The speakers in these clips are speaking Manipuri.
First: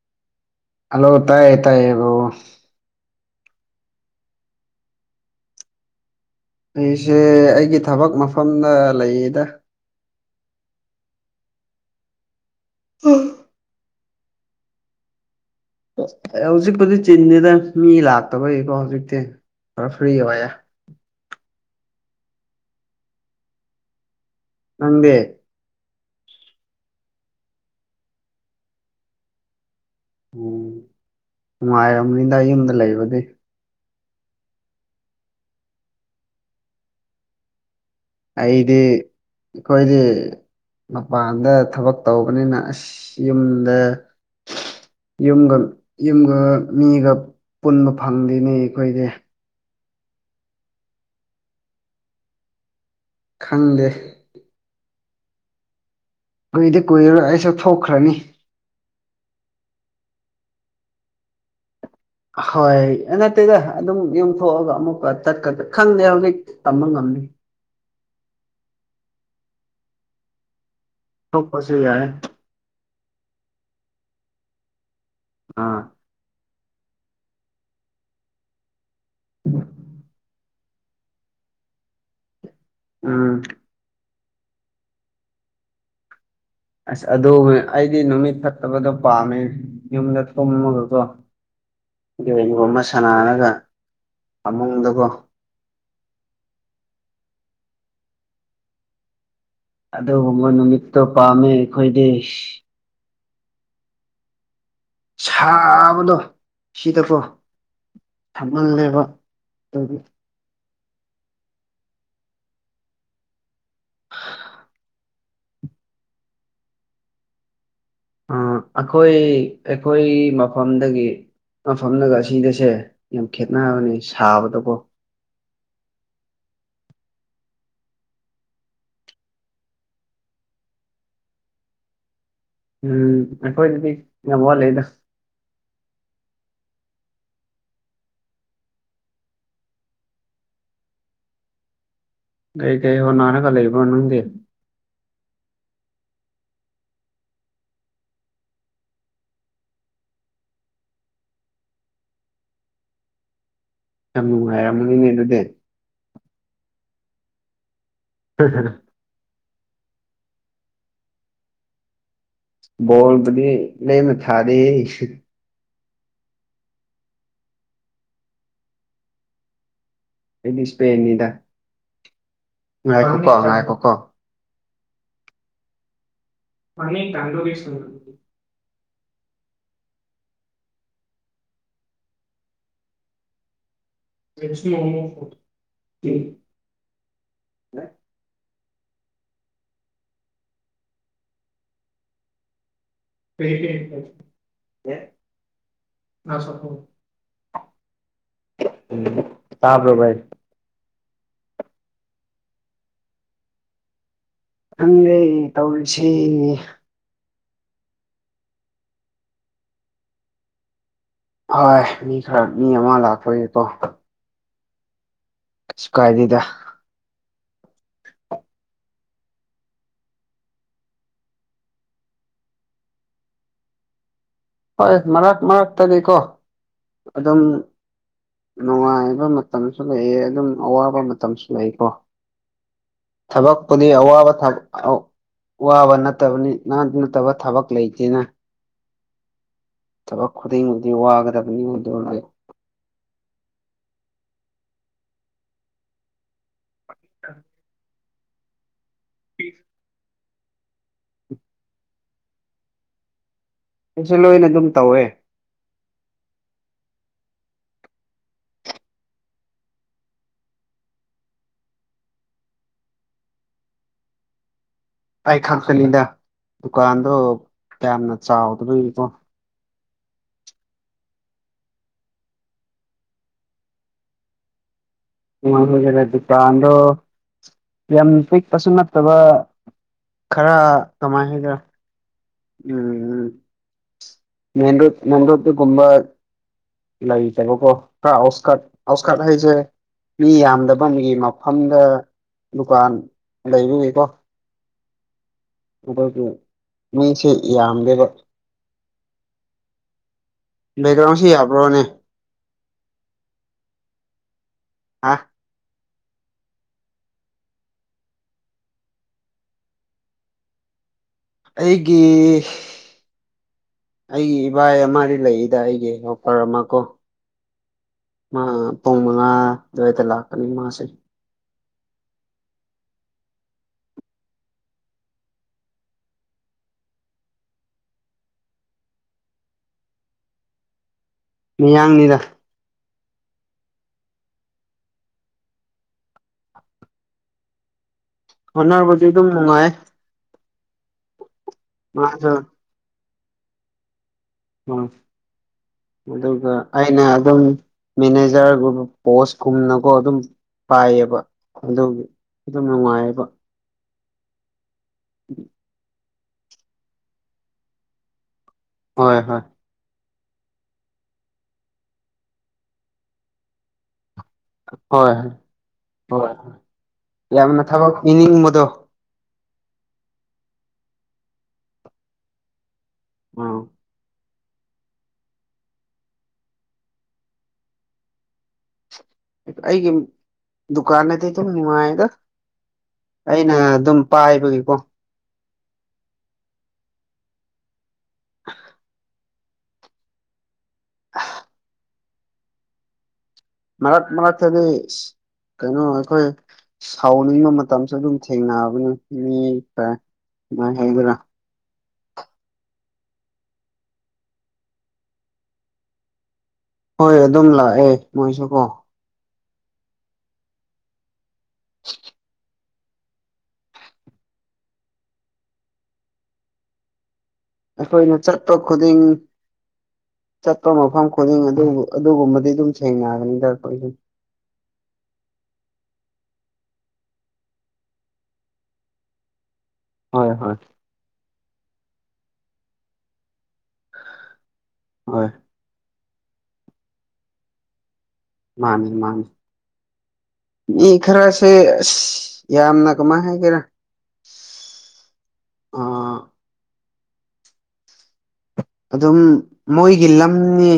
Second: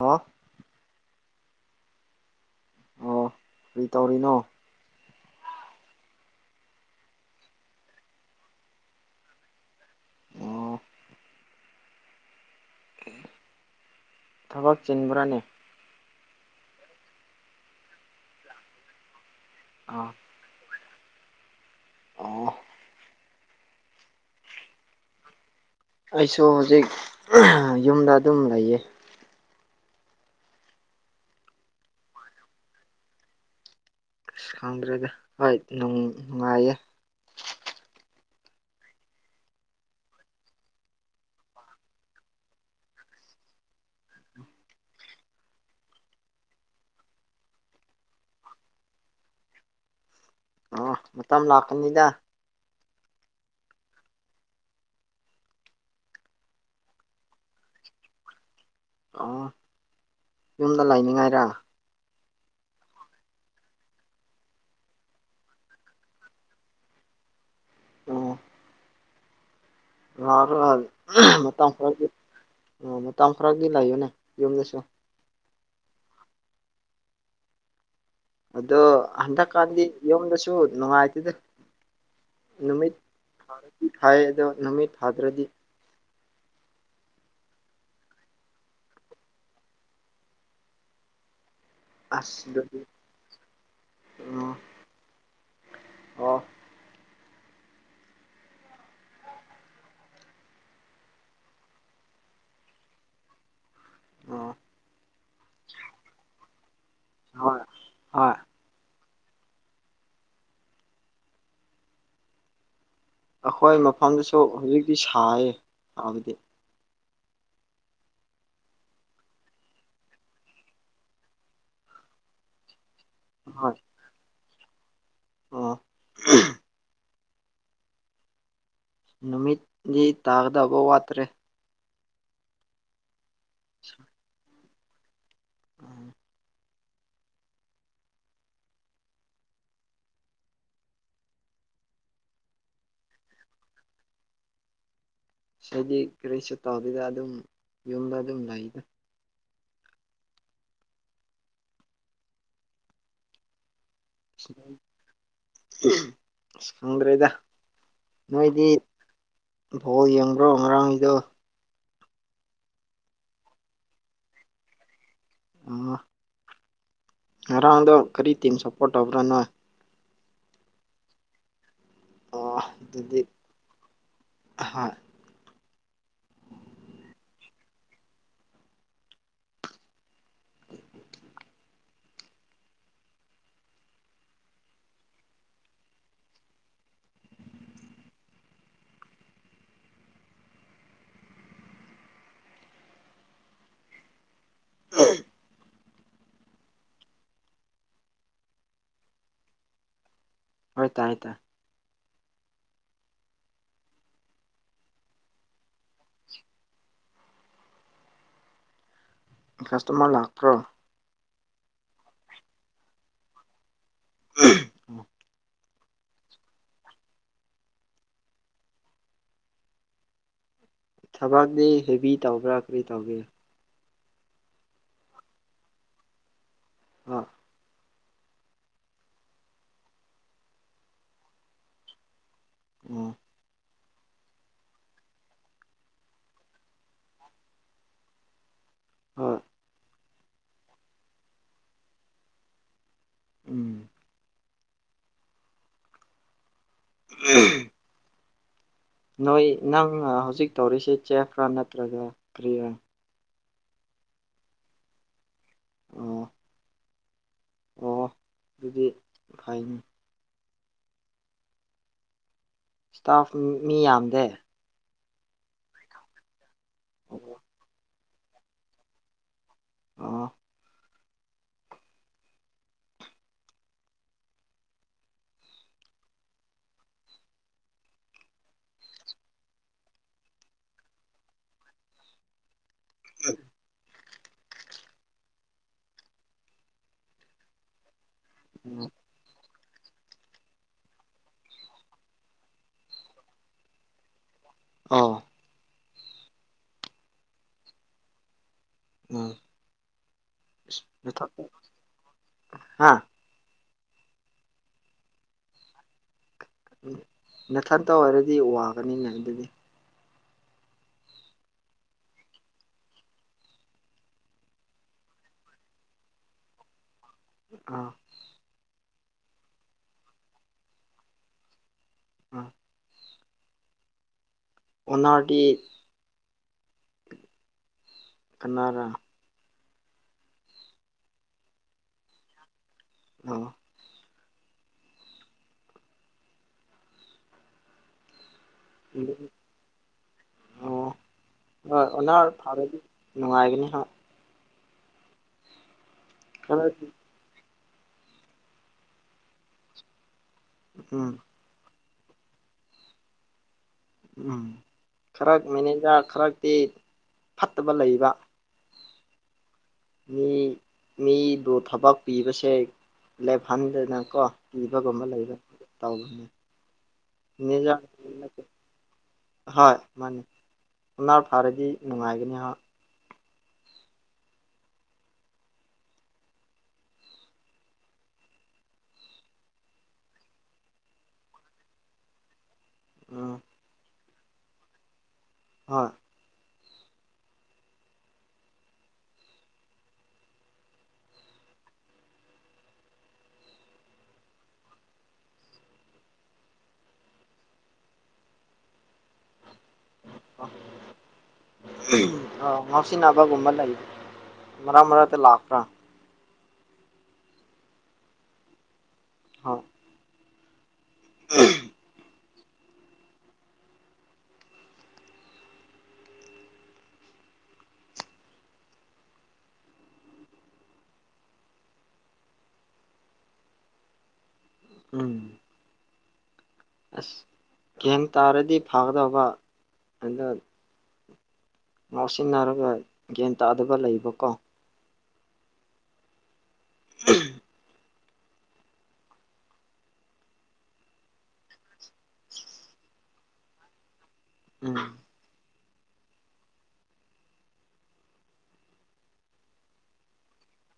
ꯍꯥꯡ ꯍꯜꯂꯣ ꯇꯥꯏꯌꯦ ꯇꯥꯏꯌꯦ ꯍꯜꯂꫭ ꯑꯣ ꯀꯔꯤ ꯇꯧꯔꯤꯅꯣ ꯑꯩꯁꯦ ꯑꯩꯒꯤ ꯊꯕꯛ ꯃꯐꯝꯗ ꯂꯩꯌꯦꯗ ꯑꯣ ꯎꯝ ꯊꯕꯛ ꯆꯤꯟꯕ꯭ꯔꯥꯅꯦ ꯍꯧꯖꯤꯛꯄꯨꯗꯤ ꯆꯤꯟꯁꯤꯗ ꯃꯤ ꯂꯥꯛꯇꯕꯒꯤꯀꯣ ꯍꯧꯖꯤꯛꯇꯤ ꯈꯔ ꯑꯥ ꯐ꯭ꯔꯤ ꯑꯣꯏꯌꯦꯦ ꯑꯣ ꯅꯪꯗꯤ ꯑꯩꯁꯨ ꯍꯧꯖꯤꯛ ꯌꯨꯝꯗ ꯑꯗꯨꯝ ꯂꯩꯌꯦ ꯎꯝ ꯅꯨꯡꯉꯥꯏꯔꯕꯔꯕꯅꯤꯗ ꯌꯨꯝꯗ ꯂꯩꯕꯗꯤ ꯑꯁ ꯈꯪꯗ꯭ꯔꯗ ꯍꯣꯏ ꯅꯨꯡꯉꯥꯏꯌꯦ ꯑꯩꯗꯤ ꯑꯩꯈꯣꯏꯗꯤ ꯃꯄꯥꯟꯗ ꯊꯕꯛ ꯇꯧꯕꯅꯤꯅ ꯑꯁ ꯌꯨꯝꯗ ꯌꯨꯝꯒ ꯌꯨꯝꯒ ꯃꯤꯒ ꯄꯨꯟꯕ ꯐꯪꯗꯦꯅꯦ ꯑꯩꯈꯣꯏꯗꯤ ꯑ ꯃꯇꯝ ꯑꯃ ꯂꯥꯛꯀꯅꯤꯗ ꯈꯪꯗꯦ ꯀꯨꯏꯗꯤ ꯀꯨꯏꯔꯔꫭꯏ ꯑꯩꯁꯨ ꯊꯣꯛꯈ꯭ꯔꯅꯤ ꯑꯣ ꯌꯨꯝꯗ ꯂꯩꯅꯤꯡꯉꯥꯏꯔꯥ ꯍꯣꯏ ꯅꯠꯇꯦꯗ ꯑꯗꯨꯝ ꯌꯨꯝꯊꯣꯛꯑꯒ ꯑꯃꯨꯛꯀ ꯇꯠꯀ ꯈꯪꯗꯦ ꯍꯧꯖꯤꯛꯇ ꯇꯃ ꯉꯝꯅꯤ ꯑꯣ ꯃꯇꯝ ꯊꯣꯛꯄꯁꯨ ꯌꯥꯏ ꯈꯔꯒꯤ ꯃꯇꯝ ꯈꯔꯗꯤ ꯂꯩꯌꯨꯅꯦ ꯌꯨꯝꯗꯁꯨ ꯑꯥ ꯑꯗꯣ ꯍꯟꯗꯛꯀꯥꯟꯗꯤ ꯌꯨꯝꯗꯁꯨ ꯅꯨꯡꯉꯥꯏꯇꯗ ꯅꯨꯃꯤꯠ ꯎꯝ ꯍꯥꯏ ꯑꯗꯣ ꯅꯨꯃꯤꯠ ꯊꯥꯗ꯭ꯔꯗꯤ ꯑꯁ ꯑꯗꯨ ꯑꯩꯗꯤ ꯅꯨꯃꯤꯠ ꯐꯠꯇꯕꯗꯣ ꯄꯥꯝꯃꯦ ꯌꯨꯝꯗ ꯊꯨꯝꯃꯒꯗꯣ ꯑꯁ ꯌꯦꯣꯏꯒꯣ ꯑꯗꯨꯗꯤ ꯑꯃ ꯁꯥꯟꯅꯔꯒ ꯑꯣ ꯐꯃꯨꯡꯗꯨꯒꯣ ꯑꯣ ꯑꯗꯨꯒꯨꯝꯕ ꯅꯨꯃꯤꯠꯇꯣ ꯄꯥꯝꯃꯦ ꯑꯩꯈꯣꯏꯗꯤ ꯑꯣ ꯁꯥꯕꯗꯣ ꯁꯤꯗꯀꯣ ꯍꯣꯏ ꯍꯣꯏ ꯊꯝ ꯃꯜꯂꯦꯕ ꯑꯗꯨꯒꯤ ꯑꯩꯈꯣꯏ ꯃꯐꯝꯗꯁꯨ ꯍꯧꯖꯤꯛꯇꯤ ꯁꯥꯏꯌꯦ ꯁꯥꯕꯗꯤ ꯑ ꯑꯩꯈꯣꯏ ꯑꯩꯈꯣꯏ ꯃꯐꯝꯗꯒꯤ ꯃꯐꯝꯗꯒ ꯑꯁꯤꯗꯁꯦ ꯌꯥꯝ ꯍꯣꯏ ꯈꯦꯠꯅꯕꯅꯦ ꯁꯥꯕꯗꯀꯣ ꯑꯣ ꯎꯝ ꯅꯨꯃꯤꯠꯗꯤ ꯇꯥꯒꯗꯐꯧ ꯋꯥꯠꯇ꯭ꯔꯦ ꯎꯝ ꯑꯩꯈꯣꯏꯗꯗꯤ ꯌꯥꯝ ꯋꯥꯠꯂꯤꯗ ꯑꯝ ꯀꯩ ꯀꯩ ꯍꯣꯅꯅꯒ ꯂꯩꯕꯔꯥ ꯅꯪꯗ ꯁꯤꯗꯤ ꯀꯔꯤꯁꯨ ꯇꯧꯗꯣꯏꯗ ꯑꯗꯨꯝ ꯌꯨꯝꯗ ꯑꯗꯨꯝ ꯂꯩꯗ ꯌꯥꯝ ꯅꯨꯡꯉꯥꯏꯔꯝ ꯃꯅꯤꯅ ꯑꯗꯨꯗꯤ ꯎꯝ ꯈꯪꯗ꯭ꯔꯦꯗ ꯅꯣꯏꯗꯤ ꯕꯣ ꯌꯦꯡꯕ꯭ꯔꯣ ꯉꯔꯥꯡꯒꯤꯗꯣ ꯕꫭꯜꯕꯨꯗ ꯂ‌ꯦꯝꯅ ꯍꯗ‌ꯍ‌ꯦ ꯑ ꯑꯔꯥꯡꯗ ꯀꯔꯤ ꯇꯝ ꯁꯄꯣꯔꯇꯧꯕꯔ ꯅꫭꯏ ꯑꯩꯗꯤ ꯏꯁꯄꯦꯟꯅꯤꯗ ꯑ ꯑꯗꯨꯗꯤ ꯉꯥꯏꯈꯣꯀꯣ ꯉꯥꯏꯈꯣꯀꯣ ꯍꯣꯏ ꯄꯅꯤ ꯇꯅꯨꯔꯤꯁ [unintelligible] [unintelligible] ꯁ [unintelligible] [unintelligible] ꯎꯨ ꯇꯕ‍꯭ꯔꫭ ꯙꯥꯏ ꯍꯣꯏ ꯇꯔ‌ꯦ ꯇꯔ‌ꯦ ꯈꯪꯦ ꯇꯧꯔꯤꯁꯦ ꯀꯥꯁꯇꯣꯃꯔ ꯂꯥꯛꯇ꯭ꯔꯣ ꯍꯣꯏ ꯃꯤ ꯈꯔ ꯃꯤ ꯑꯃ ꯂꯥꯛꯄꯣꯏꯅꯦꯀꯣ ꯎꯝ ꯁ ꯀꯥꯏꯗꯗ ꯊꯕꯛꯅꯦ ꯍꯦꯕꯤ ꯇꯧꯕ꯭ꯔꯥ ꯀꯔꯤ ꯇꯧꯒꯦ ꯍꯣꯏ ꯃꯔꯛ ꯃꯔꯛꯇꯅꯤꯀꯣ ꯑꯣ ꯑꯗꯨꯝ ꯅꯨꯡꯉꯥꯏꯕ ꯃꯇꯝꯁꯨ ꯂꯩꯑ ꯑꯗꯨꯝ ꯑꯋꯥꯕ ꯃꯇꯝꯁꯨ ꯂꯩꯀꯣ ꯎꯝ ꯊꯕꯛꯄꯨꯗꯤ ꯑꯋꯥꯕ ꯊꯕ ꯋꯥꯕ ꯅꯠꯇꯕꯅꯤ ꯅꯪ ꯅꯠꯇꯕ ꯊꯕꯛ ꯂꯩꯇꯦꯅ ꯍꯣꯏ ꯊꯕꯛ ꯈꯨꯗꯤꯡꯃꯗꯤ ꯋꯥꯒꯗꯕꯅꯤꯗꯣ ꯎꯝ ꯅꯣꯏ ꯅꯪ ꯍꯧꯖꯤꯛ ꯇꯧꯔꯤꯁꯦ ꯆꯦꯐ꯭ꯔꯥ ꯅꯠꯇ꯭ꯔꯒ ꯀꯔꯤꯔꯥ ꯑꯩꯁꯨ ꯂꯣꯏꯅ ꯑꯗꯨꯝ ꯇꯧꯋꯦ ꯑꯣ ꯑꯣ ꯑꯗꯨꯗꯤ ꯐꯥꯏꯅꯤ ꯏꯁꯇꯥꯐ ꯃꯤ ꯌꯥꯝꯗꯦ ꯑꯩ ꯈꯪꯆꯅꯤꯗ ꯗꯨꯀꯥꯟꯗꯣ ꯑꯣ ꯌꯥꯝꯅ ꯆꯥꯎꯗꯕꯣꯀꯣ ꯑꯣ ꯎꯔꯦ ꯑꯗꯨꯀꯥꯟꯗꯣ ꯌꯥꯝ ꯄꯤꯛꯄꯁꯨ ꯅꯠꯇꯕ ꯈꯔ ꯀꯃꯥꯏꯅ ꯍꯥꯏꯗ꯭ꯔꯥ ꯎꯝ ꯎꯝ ꯃꯟ ꯔꯣ ꯃꯟ ꯔꯣꯠꯇ ꯀꯨꯝ ꯏꯂꯣ ꯀ ꯍꯥꯏꯖꯦ ꯃꯤ ꯌꯥꯝꯗꯕꯒꯤ ꯃꯐꯝꯗ ꯗꯨꯀꯥꯟ ꯂꯩꯔꯨꯏꯀꯣ ꯑ ꯑꯒꯤ ꯃꯤꯁꯦ ꯌꯥꯝꯗꯦꯕ ꯎꯝ ꯕꯦꯛꯒ꯭ꯔꯥꯎꯟ ꯁꯤ ꯌꯥꯕ꯭ꯔꯣꯅꯦ ꯍꯥꯥ ꯑꯥ ꯎꯝ ꯃꯊꯟꯇ ꯑꯣꯏꯔꯗꯤ ꯋꯥꯒꯅꯤꯅꯦ ꯑꯗꯨꯗꯤ ꯑꯩꯒꯤ ꯑꯩꯒꯤ ꯏꯕꯥꯏ ꯑꯃ ꯂꯩꯏꯗ ꯑꯩꯒꯤ ꯑꯣꯐꯔ ꯑꯃ ꯀꯣ ꯑꯥ ꯃꯥ ꯄꯨꯡ ꯃꯉꯥ ꯑꯗꯨꯋꯥꯏꯗ ꯂꯥꯛꯀꯅꯤ ꯃꯥꯁꯦ ꯎꯝ ꯑꯣꯒꯤ ꯀꯅꯥꯔꯥ ꯃꯤꯌꯥꯡꯅꯤꯗ ꯑꯥ ꯍꯣꯠꯅꯔꯔꯕꯗꯤ ꯑꯗꯨꯝ ꯅꯨꯡꯉꯥꯏ ꯑꯣ ꯍꯣꯏ ꯃꯥꯁꯨ ꯑꯣ ꯐꯥꯔꯗꯤ ꯅꯨꯡꯉꯥꯏꯒꯅꯤꯍ ꯎꯝ ꯑꯗꯨꯒ ꯈꯔ ꯑꯩꯅ ꯑꯗꯨꯝ ꯃꯦꯅꯦꯖꯔꯒꯨꯝꯕ ꯄꯣꯁꯀꯨꯝꯅꯒꯣ ꯑꯗꯨꯝ ꯎꯝ ꯄꯥꯏꯌꯦꯕ ꯑꯗꯨ ꯑꯗꯨꯒꯤꯝ ꯅꯨꯡꯉꯥꯏꯌꯦꯕ ꯎꯝ ꯈꯔ ꯃꯦꯅꯦꯖꯥ ꯈꯔꯛꯇꯤ ꯐꯠꯇꯕ ꯂꯩꯕ ꯍꯣꯏ ꯍꯣꯏ ꯃꯤ ꯃꯤꯗꯨ ꯊꯕꯛ ꯄꯤꯕꯁꯦ ꯂꯦꯞꯍꯟꯗꯅꯀꯣ ꯏꯕꯒꯨꯝꯕ ꯍꯣꯏ ꯂꯩꯕ ꯇꯅꯦ ꯍꯣꯏ ꯌꯥꯝꯅ ꯊꯕꯛ ꯏꯅꯤꯡꯕꯗꯣ ꯍꯣꯏ ꯃꯥꯅꯤ ꯑꯗꯨꯅꯥ ꯐꯔꯗꯤ ꯅꯨꯡꯉꯥꯏꯒꯅꯤ ꯑ ꯑꯩꯒꯤ ꯗꯨꯀꯥꯟ ꯅꯗꯤ ꯑꯗꯨꯝ ꯅꯨꯡꯉꯥꯏꯗ ꯎꯝ ꯑꯩꯅ ꯑꯗꯨꯝ ꯄꯥꯏꯕꯒꯤꯀꯣ ꯍꯣꯏ ꯍ ꯑ ꯃꯔꯛ ꯃꯔꯛꯇꯗꯤ ꯀꯩꯅꯣ ꯑꯩꯈꯣꯏ ꯁꯥꯎꯅꯤꯡꯕ ꯃꯇꯝꯁꯨ ꯑꯗꯨꯝ ꯊꯦꯡꯅꯕꯅꯤ ꯃꯤ ꯍꯩꯕ꯭ꯔ ꯑ ꯉꯥꯎꯁꯤꯅꯕꯒꯨꯝꯕ ꯂꯩ ꯃꯔꯥꯛ ꯃꯔꯥꯛꯗ ꯂꯥꯛꯄ꯭ꯔꯥ ꯍꯣꯏ ꯑꯗꯨꯝ ꯂꯥꯛꯑꯦ ꯃꯣꯏꯁꯨ ꯀꯣ ꯍꯥꯎ ꯎꯝ ꯑ ꯑꯩꯈꯣꯏꯅ ꯆꯠꯄ ꯈꯨꯗꯤꯡ ꯆꯠꯄ ꯃꯐꯝ ꯈꯨꯗꯤꯡ ꯑꯗꯨ ꯑꯗꯨꯒꯨꯝꯕꯗꯤ ꯑꯗꯨꯝ ꯁꯦꯡꯅꯒꯅꯤ ꯈꯣꯏꯗꯤ ꯑꯪ ꯑꯁ ꯒꯦꯝ ꯇꯥꯔꯗꯤ ꯐꯥꯒꯗꯕ ꯍꯣꯏ ꯍꯣꯏ ꯉꯥꯎꯁꯤꯟꯅꯔꯒ ꯒ꯭ꯌꯥꯟ ꯇꯥꯗꯕ ꯂꯩꯕꯀꯣ ꯍꯣꯏ ꯎꯝ ꯃꯥꯅꯦ ꯃꯥꯅꯤ ꯃꯤ ꯈꯔꯁꯦ ꯑꯁ ꯌꯥꯝꯅ ꯀꯃꯥꯏꯅ ꯍꯥꯏꯒꯦꯔꯥ ꯎꯝ ꯑ ꯑꯗꯨꯝ ꯃꯣꯏꯒꯤ ꯂꯝꯅꯤ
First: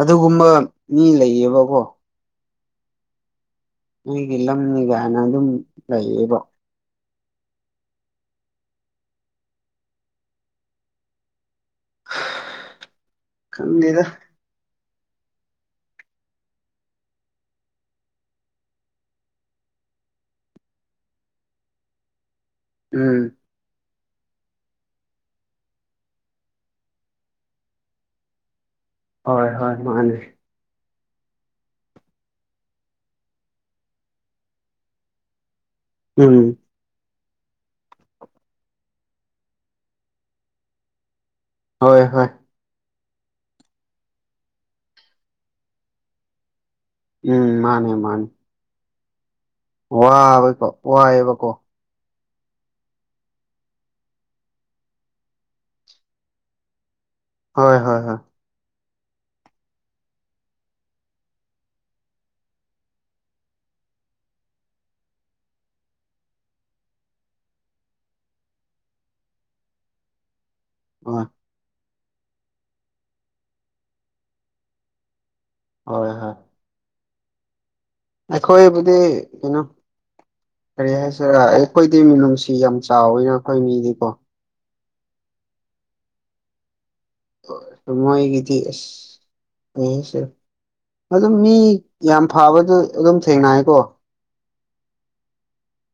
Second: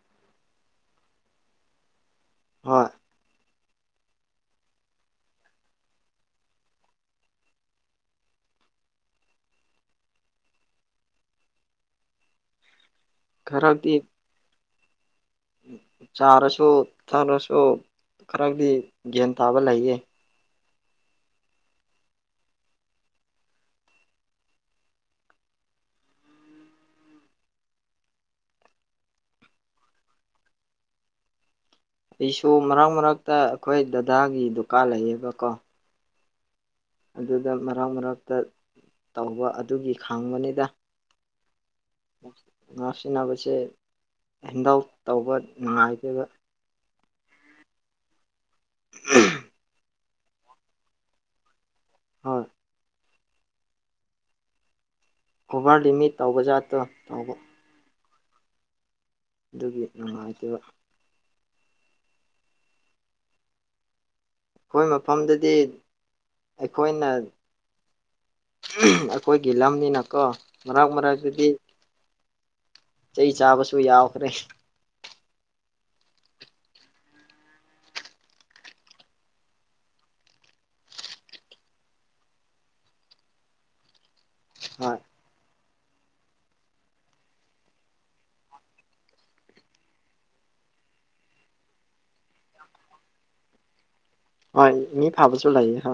ꯑꯗꯨꯒꯨꯝꯕ ꯃꯤ ꯂꯩꯌꯦꯕꯀꯣ ꯍꯣꯏ ꯑꯩꯒꯤ ꯂꯝꯅꯤ ꯀꯥꯏꯅ ꯑꯗꯨꯝ ꯂꯩꯌꯦꯕ [unintelligible] ꯈꯔꯗꯤ ꯈꯪꯗꯦꯗ ꯆꯥꯔꯁꯨ ꯊꯛꯔꯁꯨ ꯈꯔꯗꯤ ꯒ꯭ꯌꯥꯟ ꯇꯥꯕ ꯂꯩꯌꯦ ꯎꯝ ꯍꯣꯏ ꯍꯣꯏ ꯃꯥꯅꯦ ꯑꯩꯁꯨ ꯃꯔꯛ ꯃꯔꯛꯇ ꯑꯩꯈꯣꯏ ꯗꯗꯥꯒꯤ ꯗꯨꯀꯥꯟ ꯂꯩꯌꯦꯕ ꯀꯣ ꯎꯝ ꯑꯗꯨꯗ ꯃꯔꯛ ꯃꯔꯇ ꯇꯧꯕ ꯑꯗꯨꯒꯤ ꯈꯪꯕꯅꯤꯗ ꯍꯣꯏ ꯍꯣꯏ ꯉꯥꯛꯁꯤꯟꯅꯕꯁꯦ ꯍꯦꯟꯗꯜ ꯇꯧꯕ ꯅꯨꯡꯉꯥꯏꯇꯕ ꯎꯝ ꯃꯥꯅꯦ ꯃꯥꯅꯦ ꯎꯝ ꯋꯥꯕꯀꯣ ꯋꯥꯏꯑꯕꯀꯣ ꯍꯣꯏ ꯑꯣꯚꯔ ꯂꯤꯃꯤꯠ ꯇꯧꯕ ꯖꯥꯠꯇꯣ ꯇꯧꯕ ꯍꯣꯏ ꯍꯣꯏ ꯍꯣꯏ ꯑꯗꯨꯒꯤ ꯅꯨꯡꯉꯥꯏꯇꯕ ꯑꯩꯈꯣꯏ ꯃꯐꯝꯗꯗꯤ ꯑꯩꯈꯣꯏꯅ ꯑꯩꯈꯣꯏꯒꯤ ꯂꯝꯅꯤꯅꯀꯣ ꯃꯛ ꯍꯣꯏ ꯃꯔꯛꯇꯗꯤ ꯆꯩ ꯆꯥꯕꯁꯨ ꯌꯥꯎꯈ꯭ꯔꯦ ꯍꯣꯏ ꯍꯣꯏ ꯑꯩꯈꯣꯏꯕꯨꯗꯤ ꯀꯩꯅꯣ ꯀꯔꯤ ꯍꯥꯏꯁꯤꯔ ꯑꯩꯈꯣꯏꯗꯤ ꯃꯤꯅꯨꯡꯁꯤ ꯌꯥꯝ ꯆꯥꯎꯋꯤꯅ ꯑꯩꯈꯣꯏ ꯃꯤꯗꯤꯀꯣ ꯍꯣꯏ ꯃꯒꯤ ꯏꯗꯤꯁ ꯑꯦ ꯁꯦ ꯑꯗꯨꯝ ꯃꯤ ꯌꯥꯝ ꯐꯕꯗ ꯑꯗꯨꯝ ꯊꯦꯡꯅꯌꯦꯀꯣ ꯍ ꯃꯤ ꯐꯕꯁꯨ ꯂꯥꯏꯌꯦ ꯍ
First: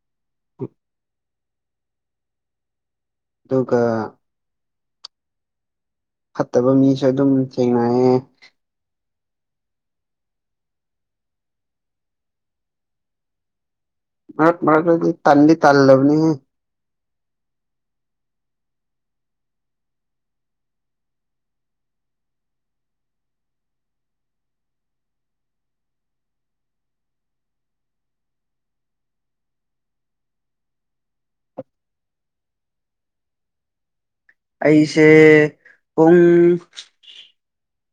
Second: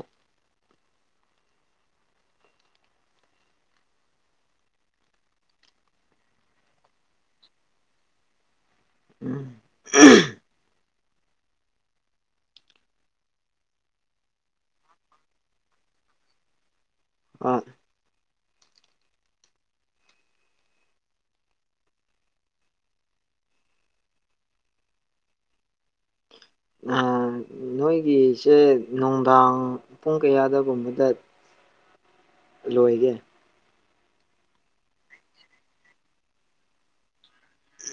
ꯑꯗꯨꯒꯒ ꯐꯠꯇꯕ ꯃꯤꯁꯨ ꯑꯗꯨꯝ ꯊꯦꯡꯅꯌꯦꯦ ꯎꯝ ꯃꯔ ꯃꯔꯔꯗꯤ ꯇꯥꯟꯗꯤ ꯇꯥꯜ ꯂꯕꯅꯤ ꯍꯥꯏ ꯍ ꯅꯣꯏꯒꯤꯁꯦ ꯅꯨꯡꯗꯥꯡ ꯄꯨꯡ ꯀꯌꯥꯗꯒꯨꯝꯕꯗ ꯂꯣꯏꯒꯦ ꯑꯩꯁꯦ ꯄꯨꯡ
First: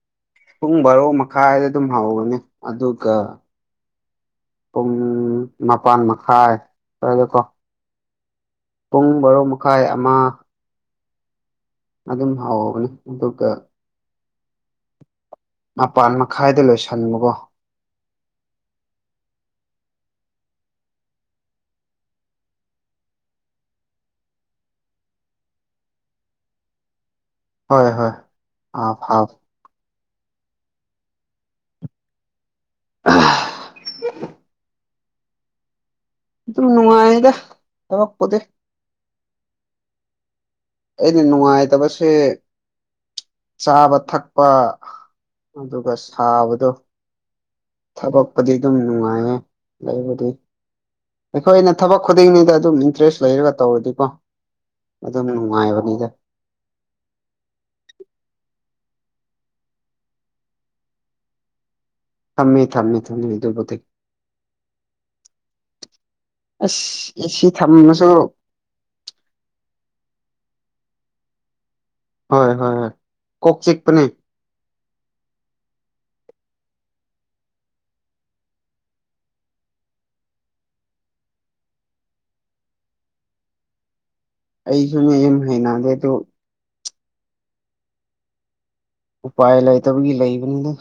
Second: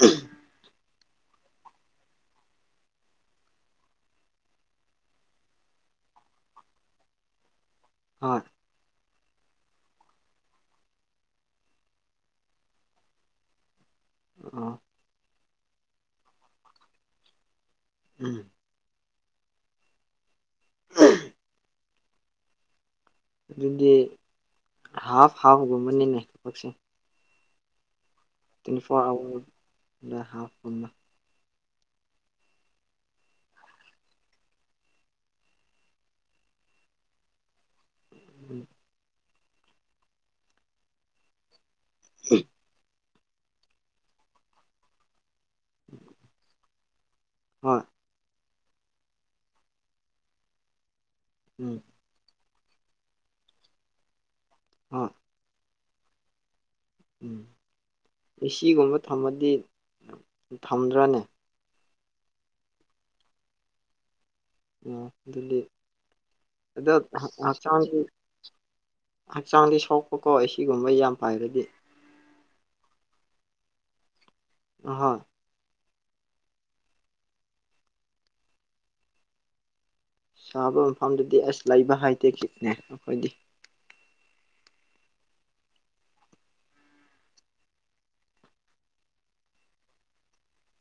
ꯎꯝ ꯄꯨꯡ ꯕꯥꯔꯣ ꯃꯈꯥꯏꯗ ꯑꯗꯨꯝ ꯍꯧꯒꯅꯤ ꯑꯗꯨꯒ ꯄꯨꯡ ꯃꯄꯜ ꯃꯈꯥꯏ ꯑꯣꯏꯗꯀꯣ ꯍꯣꯏ ꯄꯨꯡ ꯕꯥꯔꯣ ꯃꯈꯥꯏ ꯑꯃ ꯑꯗꯨꯝ ꯍꯥꯎꯅꯦ ꯑꯗꯨꯒ ꯑꯣ ꯃꯄꯥꯟ ꯃꯈꯥꯏꯗ ꯂꯣꯏꯁꯟꯕꯨꯒꯣ ꯎꯝ ꯎꯝ ꯑꯗꯨꯗꯤ ꯍꯥꯐ ꯍꯥꯐꯒꯨꯝꯕꯅꯤꯅꯦ ꯊꯕꯛꯁꯦ ꯍꯣꯏ ꯍꯣꯏ ꯇ꯭ꯋꯦꯟꯇꯤ ꯑꯥ ꯐꯣꯔ ꯐꯥꯎ ꯑꯋꯥꯔ ꯍꯥꯐꯕ ꯑ ꯑꯗꯨ ꯅꯨꯡꯉꯥꯏꯗ ꯊꯔꯛꯄꯗꯤ ꯎꯝ ꯑꯩꯅ ꯅꯨꯡꯉꯥꯏꯇꯕꯁꯦ ꯆꯥꯕ ꯊꯛꯄ ꯑꯗꯨꯒ ꯁꯥꯕꯗꯣ ꯍꯣꯏ ꯊꯕꯛꯄꯗꯤ ꯑꯗꯨꯝ ꯅꯨꯡꯉꯥꯏꯌꯦ ꯂꯩꯕꯨꯗꯤ ꯑꯩꯈꯣꯏꯅ ꯎꯝ ꯊꯕꯛ ꯈꯨꯗꯤꯡꯅꯤꯗ ꯑꯗꯨꯝ ꯏꯟꯇꯔꯦꯁ ꯂꯩꯔꯒ ꯇꯧꯔꯗꯤꯀꯣ ꯍꯣꯏ ꯑꯗꯨꯝ ꯅꯨꯡꯉꯥꯏꯕꯅꯤꯗ ꯎꯝ ꯏꯒꯨꯝꯕ ꯊꯝꯃꯗꯤ ꯊꯝꯗ꯭ꯔꯅꯦ ꯊꯝꯃꯦ ꯊꯝꯃꯦ ꯊꯝꯃꯦ ꯑꯗꯨꯕꯨꯊ ꯎꯝ ꯗꯜꯂꯤ ꯑꯗꯣ ꯑꯁ ꯑꯦꯁꯤ ꯍꯥꯡ ꯊꯝꯃꯁꯨ ꯍꯛꯆꯥꯡꯗꯤ ꯁꯣꯛꯄꯀꯣ ꯁꯤꯒꯨꯝꯕ ꯌꯥꯝ ꯐꯥꯏꯔꯗꯤ ꯍꯣꯏ ꯍꯣꯏ ꯍꯣꯏ ꯀꯣꯛꯣꯛ ꯆꯦꯛꯄꯅꯦ ꯍꯣꯏ ꯁꯥꯕ ꯃꯐꯝꯗꯨꯗꯤ ꯑꯁ ꯂꯩꯕ ꯍꯥꯏꯗꯦ ꯈꯤꯅꯦ ꯑꯩꯈꯣꯏꯗꯤ ꯑꯩꯁꯨꯅꯦ ꯑ ꯍꯩꯅꯗꯦ ꯑꯗꯨ ꯎꯄꯥꯏ ꯂꯩꯇꯕꯒꯤ ꯂꯩꯕꯅꯤꯅ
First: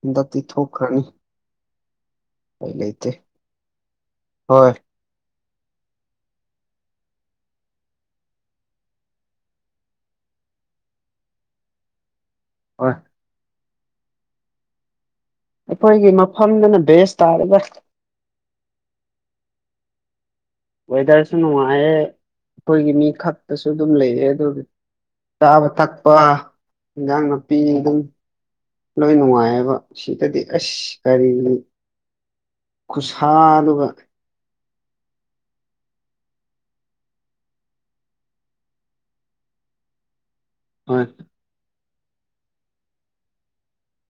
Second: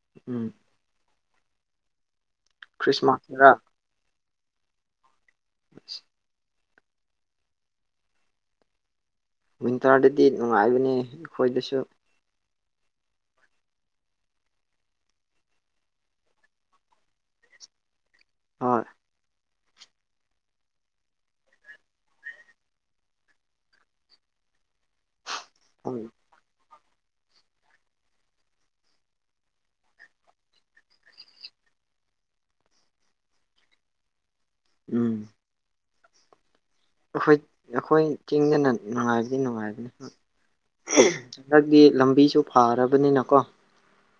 ꯍꯟꯗꯛꯇꯤ ꯎꯝ ꯊꯣꯛꯈ꯭ꯔꯅꯤ ꯑꯩ ꯂꯩ ꯈ꯭ꯔꯤꯁꯃꯥꯁꯇꯔ ꯍꯣꯏ ꯁ ꯋꯤꯟꯇꯔꯗꯗꯤ ꯅꯨꯡꯉꯥꯏꯕꯅꯤ ꯑꯩꯈꯣꯏꯗꯁꯨ ꯍ ꯑꯩꯈꯣꯏꯒꯤ ꯃꯐꯝꯗꯨꯅ ꯕꯦꯁ ꯇꯥꯔꯒ ꯍꯣꯏ ꯋꯦꯗꯔꯁꯨ ꯅꯨꯡꯉꯥꯏꯌꯦꯦ ꯑꯩꯈꯣꯏꯒꯤ ꯃꯤ ꯈꯛꯇꯁꯨ ꯑꯗꯨꯝ ꯂꯩꯌꯦ ꯑꯗꯨꯗꯤ ꯆꯥꯕ ꯎꯝ ꯊꯛꯄ ꯏꯟꯖꯥꯡ ꯅꯥꯄꯤ ꯑꯗꯨꯝ ꯂꯣꯏ ꯅꯨꯡꯉꯥꯏꯑꯕ ꯁꯤꯗꯗꯤ ꯑꯁ ꯀꯔꯤꯅꯤ ꯈꯨꯁꯥ ꯑꯗꯨꯒ ꯎꯝ ꯑꯩꯈꯣꯏ ꯑꯩꯈꯣꯏ ꯆꯤꯡꯗꯅ ꯅꯨꯡꯉꯥꯏꯕꯗꯤ ꯅꯨꯡꯉꯥꯏꯕꯅꯤ ꯍꯣꯏ ꯍꯟꯗꯛꯀꯤ ꯂꯝꯕꯤꯁꯨ ꯐꯔꯕꯅꯤꯅꯀꯣ